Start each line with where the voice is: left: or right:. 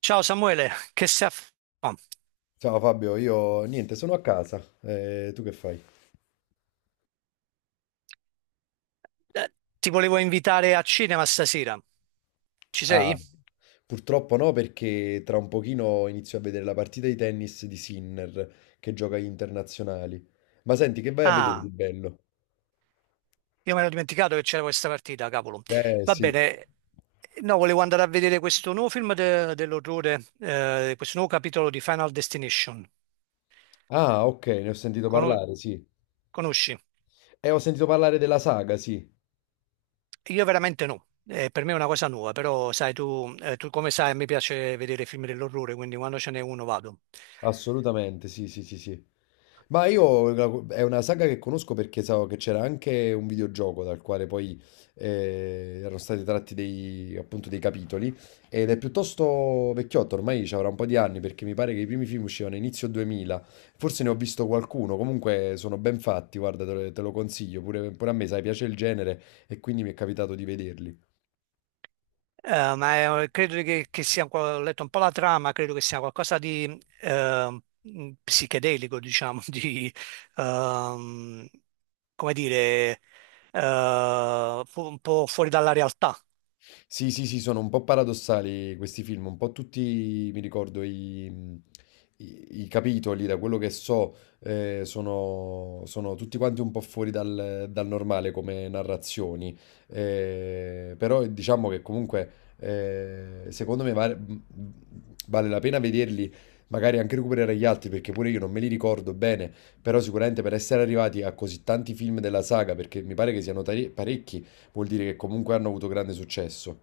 right: Ciao Samuele, che sei a... f- oh,
left: Ciao Fabio, io niente, sono a casa. Tu che fai?
right: eh, ti volevo invitare a cinema stasera. Ci
left: Ah,
right: sei?
left: purtroppo no, perché tra un pochino inizio a vedere la partita di tennis di Sinner che gioca agli internazionali. Ma senti, che vai a vedere di
right: Ah,
left: bello?
right: io mi ero dimenticato che c'era questa partita, cavolo.
left: Eh
right: Va
left: sì.
right: bene. No, volevo andare a vedere questo nuovo film dell'orrore, questo nuovo capitolo di Final Destination.
left: Ah, ok, ne ho sentito
right: Cono-
left: parlare, sì.
right: Conosci?
left: E ho sentito parlare della saga, sì.
right: Io veramente no. Per me è una cosa nuova, però sai tu come sai, mi piace vedere film dell'orrore, quindi quando ce n'è uno vado.
left: Assolutamente, sì, sì, sì, sì. Ma è una saga che conosco perché so che c'era anche un videogioco dal quale poi erano stati tratti dei, appunto dei capitoli, ed è piuttosto vecchiotto, ormai ci avrà un po' di anni perché mi pare che i primi film uscivano inizio 2000. Forse ne ho visto qualcuno, comunque sono ben fatti, guarda, te lo consiglio, pure a me, sai, piace il genere e quindi mi è capitato di vederli.
right: Ma credo che sia, ho letto un po' la trama, credo che sia qualcosa di psichedelico, diciamo, di, ehm, come dire, un po' fuori dalla realtà.
left: Sì, sì, sì, sono un po' paradossali questi film, un po' tutti, mi ricordo, i capitoli, da quello che so, sono tutti quanti un po' fuori dal normale come narrazioni. Però Diciamo che comunque, secondo me, vale la pena vederli, magari anche recuperare gli altri, perché pure io non me li ricordo bene, però sicuramente per essere arrivati a così tanti film della saga, perché mi pare che parecchi, vuol dire che comunque hanno avuto grande successo.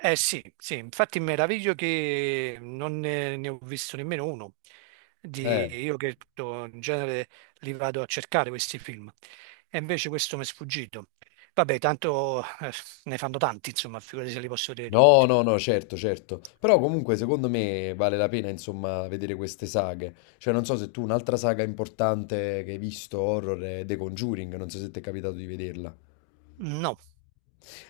right: Eh sì, sì, infatti mi meraviglio che non ne ho visto nemmeno uno. Di,
left: Eh,
right: io che to- In genere li vado a cercare questi film e invece questo mi è sfuggito. Vabbè, tanto ne fanno tanti, insomma, figurati se li posso vedere
left: no,
right: tutti.
left: no, no, certo, certo. Però comunque secondo me vale la pena, insomma, vedere queste saghe. Cioè, non so se tu un'altra saga importante che hai visto horror è The Conjuring, non so se ti è capitato di vederla.
right: No,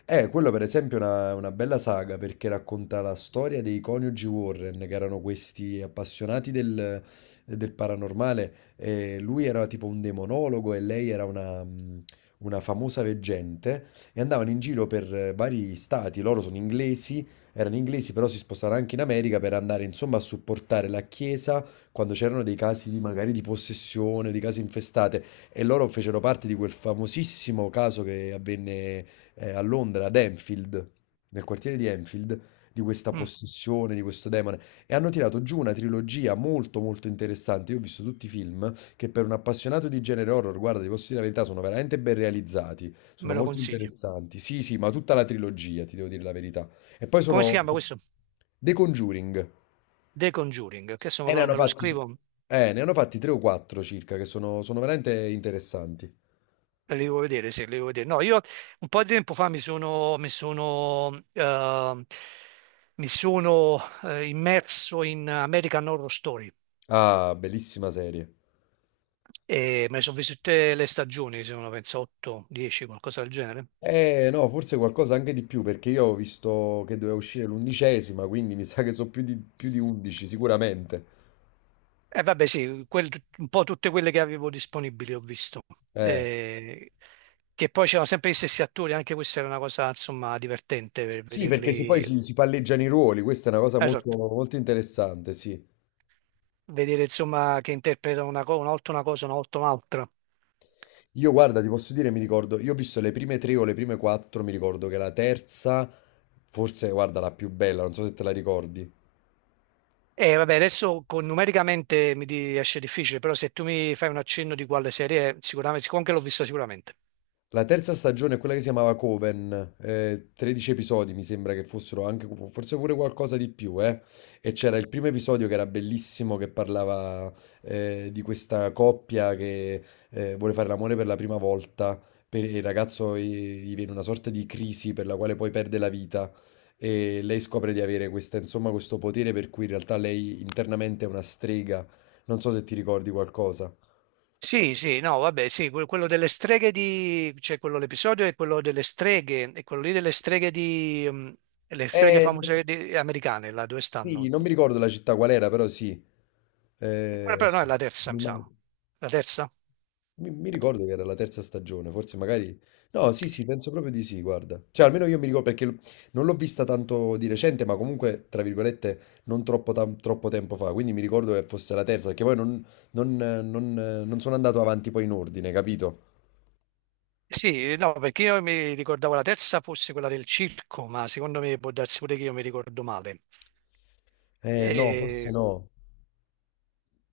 left: Quello per esempio è una bella saga perché racconta la storia dei coniugi Warren, che erano questi appassionati del paranormale. E lui era tipo un demonologo e lei era una famosa veggente e andavano in giro per vari stati. Loro sono inglesi, erano inglesi, però si spostarono anche in America per andare insomma a supportare la chiesa quando c'erano dei magari di possessione, di case infestate. E loro fecero parte di quel famosissimo caso che avvenne a Londra, ad Enfield, nel quartiere di Enfield, di questa
right: mm,
left: possessione, di questo demone. E hanno tirato giù una trilogia molto molto interessante. Io ho visto tutti i film che, per un appassionato di genere horror, guarda, ti posso dire la verità, sono veramente ben realizzati, sono
right: me lo
left: molto
right: consiglio.
left: interessanti. Sì, sì, ma tutta la trilogia, ti devo dire la verità. E poi
right: Come si
left: sono
right: chiama questo?
left: The Conjuring.
right: The Conjuring, che adesso me
left: E
right: lo, me lo scrivo.
left: ne hanno fatti 3 o 4 circa, che sono veramente interessanti.
right: Le devo vedere, se le devo vedere. No, io un po' di tempo fa mi sono immerso in American Horror Story
left: Ah, bellissima serie.
right: e me ne sono viste tutte le stagioni, sono penso 8, 10, qualcosa del genere.
left: Eh no, forse qualcosa anche di più, perché io ho visto che doveva uscire l'undicesima, quindi mi sa che sono più di 11 sicuramente.
right: E vabbè, sì, un po' tutte quelle che avevo disponibili ho visto.
left: Eh.
right: Eh, che poi c'erano sempre gli stessi attori, anche questa era una cosa, insomma, divertente per
left: Sì, perché
right: vederli.
left: si palleggiano i ruoli, questa è una cosa molto,
right: Esatto,
left: molto interessante, sì.
right: vedere insomma che interpretano una volta una cosa, una volta un'altra.
left: Io guarda, ti posso dire, mi ricordo, io ho visto le prime tre o le prime quattro, mi ricordo che la terza, forse guarda, la più bella, non so se te la ricordi.
right: E vabbè, adesso numericamente mi riesce difficile, però se tu mi fai un accenno di quale serie, è, sicuramente, siccome anche l'ho vista sicuramente.
left: La terza stagione è quella che si chiamava Coven, 13 episodi mi sembra che fossero anche, forse pure qualcosa di più, eh. E c'era il primo episodio che era bellissimo, che parlava di questa coppia che vuole fare l'amore per la prima volta, e il ragazzo gli viene una sorta di crisi per la quale poi perde la vita e lei scopre di avere questa, insomma, questo potere per cui in realtà lei internamente è una strega, non so se ti ricordi qualcosa.
right: Sì, sì, no, vabbè, sì, quello delle streghe di, cioè quello l'episodio è quello delle streghe, e quello lì delle streghe di, le streghe
left: Eh,
right: famose americane, là dove
left: sì,
right: stanno?
left: non mi
right: E
left: ricordo la città qual era, però sì.
right: quella però no, è
left: Sì.
right: la terza,
left: mi,
right: mi
left: ma-
right: sa. La terza?
left: Mi ricordo che era la terza stagione, forse magari... No, sì, sì, penso proprio di sì, guarda. Cioè, almeno io mi ricordo non l'ho vista tanto di recente, ma comunque, tra virgolette, non troppo tempo fa. Quindi mi ricordo che fosse la terza, perché poi non sono andato avanti poi in ordine, capito?
right: Sì, no, perché io mi ricordavo la terza fosse quella del circo, ma secondo me può darsi pure che io mi ricordo male.
left: No, forse
right: E-
left: no.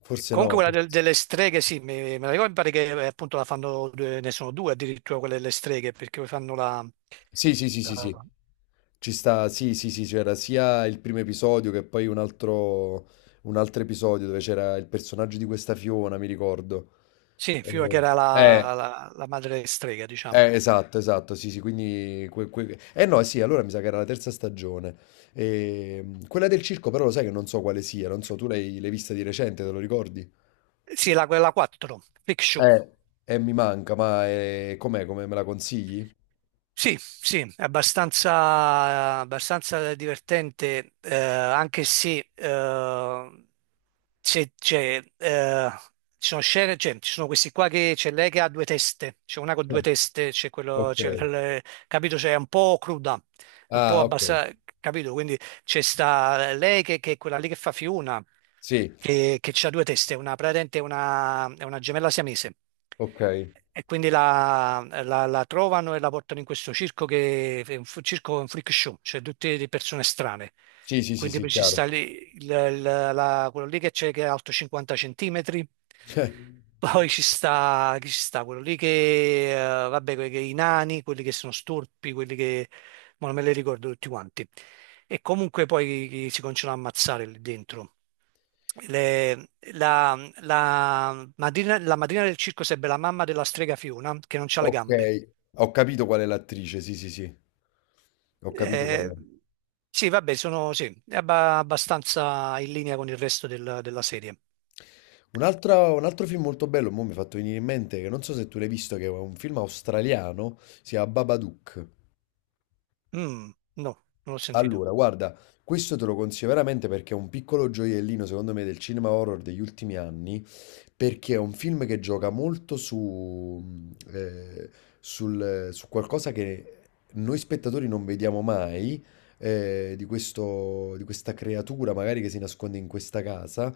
left: Forse
right: Comunque
left: no.
right: quella
left: forse-
right: delle streghe, sì, me la ricordo, mi pare che appunto la fanno, ne sono due addirittura quelle delle streghe, perché poi fanno
left: Sì, sì, sì, sì, sì.
right: la-
left: Ci sta, sì, sì, sì, c'era sia il primo episodio che poi un altro episodio dove c'era il personaggio di questa Fiona, mi ricordo.
right: sì, Fiora che
left: Eh,
right: era la,
left: Eh,
right: la- la madre strega, diciamo.
left: esatto, esatto, sì, sì, quindi... Eh no, sì, allora mi sa che era la terza stagione. Quella del circo però lo sai che non so quale sia, non so, tu l'hai vista di recente, te lo ricordi?
right: Sì, quella 4, Freak Show.
left: eh, mi manca, ma com'è? Come me la consigli?
right: Sì, sì, è abbastanza, abbastanza divertente, anche se, c'è- c'è, eh, ci sono scene, cioè, ci sono questi qua che c'è lei che ha due teste, c'è una con due
left: Eh,
right: teste, c'è quello,
left: Ok.
right: capito, cioè, è un po' cruda, è un po'
left: Ah, ok.
right: abbassata, capito? Quindi c'è sta lei che è quella lì che fa Fiona,
left: Sì,
right: che ha due teste, praticamente è una gemella siamese.
left: ok.
right: E quindi la trovano e la portano in questo circo che è circo, un freak show, cioè tutte le persone strane.
left: Sì, sì, sì,
right: Quindi
left: sì,
right: poi ci sta
left: chiaro.
right: lì quello lì che c'è che è alto 50 centimetri, poi ci sta, chi ci sta? Quello lì che, vabbè, che i nani, quelli che sono storpi, quelli che, ma non me li ricordo tutti quanti. E comunque poi chi si continuano a ammazzare lì dentro le- la, la madrina del circo sarebbe la mamma della strega Fiona, che non ha le gambe.
left: Okay, ho capito qual è l'attrice, sì, sì, sì. Ho capito qual
right: Eh,
left: è.
right: sì, vabbè, sono sì, è abbastanza in linea con il resto della serie.
left: Un altro film molto bello, mo' mi hai fatto venire in mente, che non so se tu l'hai visto, che è un film australiano, si chiama Babadook.
right: Mm, no, non l'ho sentito.
left: Allora, guarda, questo te lo consiglio veramente perché è un piccolo gioiellino, secondo me, del cinema horror degli ultimi anni, perché è un film che gioca molto su qualcosa che noi spettatori non vediamo mai, di questa creatura magari che si nasconde in questa casa.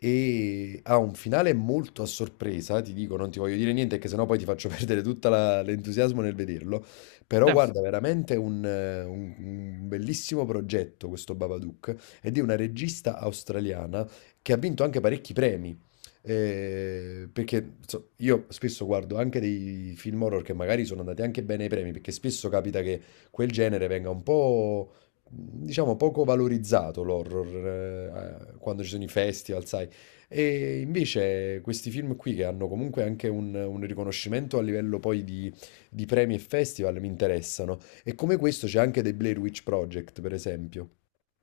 left: E ha un finale molto a sorpresa, ti dico, non ti voglio dire niente, che sennò poi ti faccio perdere tutto l'entusiasmo nel vederlo. Però
right: Sì,
left: guarda, veramente un bellissimo progetto questo Babadook, ed è una regista australiana che ha vinto anche parecchi premi. Perché so, io spesso guardo anche dei film horror che magari sono andati anche bene ai premi, perché spesso capita che quel genere venga un po', diciamo, poco valorizzato l'horror, quando ci sono i festival, sai. E invece questi film qui che hanno comunque anche un riconoscimento a livello poi di premi e festival mi interessano. E come questo c'è anche The Blair Witch Project, per esempio.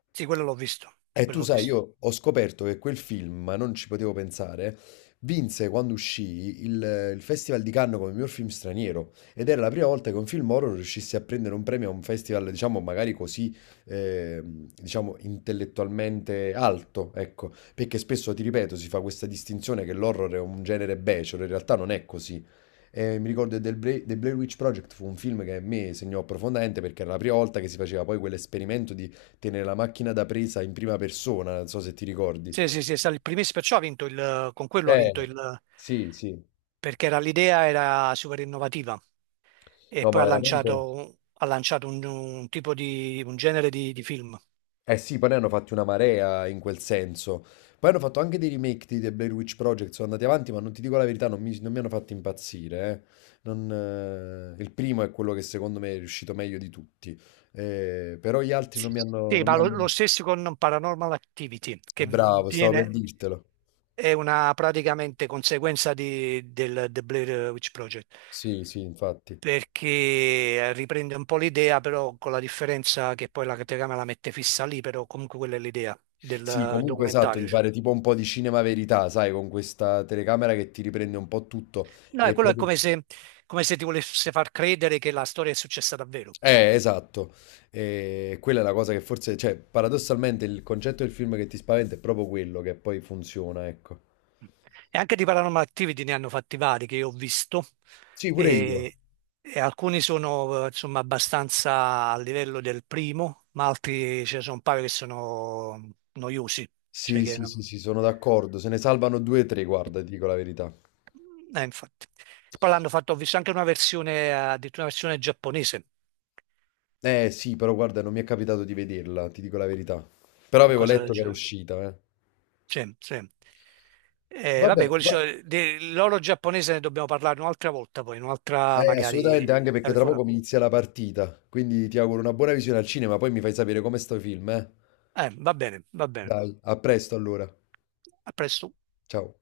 right: sì, quello l'ho visto.
left: E tu
right: Quello l'ho
left: sai,
right: visto.
left: io ho scoperto che quel film, ma non ci potevo pensare, vinse quando il Festival di Cannes come miglior film straniero, ed era la prima volta che un film horror riuscisse a prendere un premio a un festival, diciamo, magari così, diciamo, intellettualmente alto, ecco, perché spesso, ti ripeto, si fa questa distinzione che l'horror è un genere becero, in realtà non è così. E mi ricordo The Blair Witch Project fu un film che a me segnò profondamente perché era la prima volta che si faceva poi quell'esperimento di tenere la macchina da presa in prima persona, non so se ti ricordi.
right: Sì, sì, sì, è stato il primissimo, perciò ha vinto il, con quello ha vinto
left: Eh,
right: il,
left: sì, sì.
right: perché l'idea era super innovativa e
left: No,
right: poi
left: ma
right: ha
left: veramente...
right: lanciato, ha lanciato un tipo di, un genere di film.
left: Eh sì, poi ne hanno fatti una marea in quel senso. Poi hanno fatto anche dei remake di The Blair Witch Project, sono andati avanti, ma non ti dico la verità, non mi hanno fatto impazzire. Non, Il primo è quello che secondo me è riuscito meglio di tutti, però gli altri
right: Sì,
left: non
right: ma
left: mi
right: lo,
left: hanno...
right: lo stesso con Paranormal Activity, che
left: Bravo, stavo per
right: viene,
left: dirtelo.
right: è una praticamente conseguenza del The Blair Witch Project,
left: Sì, sì, infatti.
right: perché riprende un po' l'idea, però con la differenza che poi la telecamera la mette fissa lì, però comunque quella è l'idea
left: Sì,
right: del
left: comunque esatto,
right: documentario,
left: di
right: diciamo.
left: fare tipo un po' di cinema verità, sai, con questa telecamera che ti riprende un po' tutto.
right: No, è
left: E
right: quello è
left: proprio...
right: come se ti volesse far credere che la storia è successa davvero.
left: Esatto. E quella è la cosa che forse, cioè, paradossalmente il concetto del film che ti spaventa è proprio quello che poi funziona, ecco.
right: E anche di Paranormal Activity ne hanno fatti vari che io ho visto
left: Sì, pure io.
right: e, e alcuni sono insomma abbastanza a livello del primo, ma altri ce ne sono un paio che sono noiosi, cioè
left: Sì,
right: che
left: sì, sì, sì, sono d'accordo. Se ne salvano 2 o 3, guarda, ti dico la verità.
right: infatti. Poi l'hanno fatto, ho visto anche una versione, addirittura una versione giapponese,
left: Sì, però guarda, non mi è capitato di vederla, ti dico la verità. Però avevo
right: qualcosa del
left: letto che era
right: genere.
left: uscita, eh.
right: Sì, sì. Vabbè,
left: Vabbè,
right: quelli,
left: va-
right: cioè, dell'oro giapponese ne dobbiamo parlare un'altra volta, poi un'altra
left: eh, assolutamente, anche
right: magari
left: perché tra
right: telefonata.
left: poco mi inizia la partita, quindi ti auguro una buona visione al cinema, poi mi fai sapere come sto i film, eh.
right: Va bene, va bene.
left: Dai, a presto allora.
right: A presto.
left: Ciao.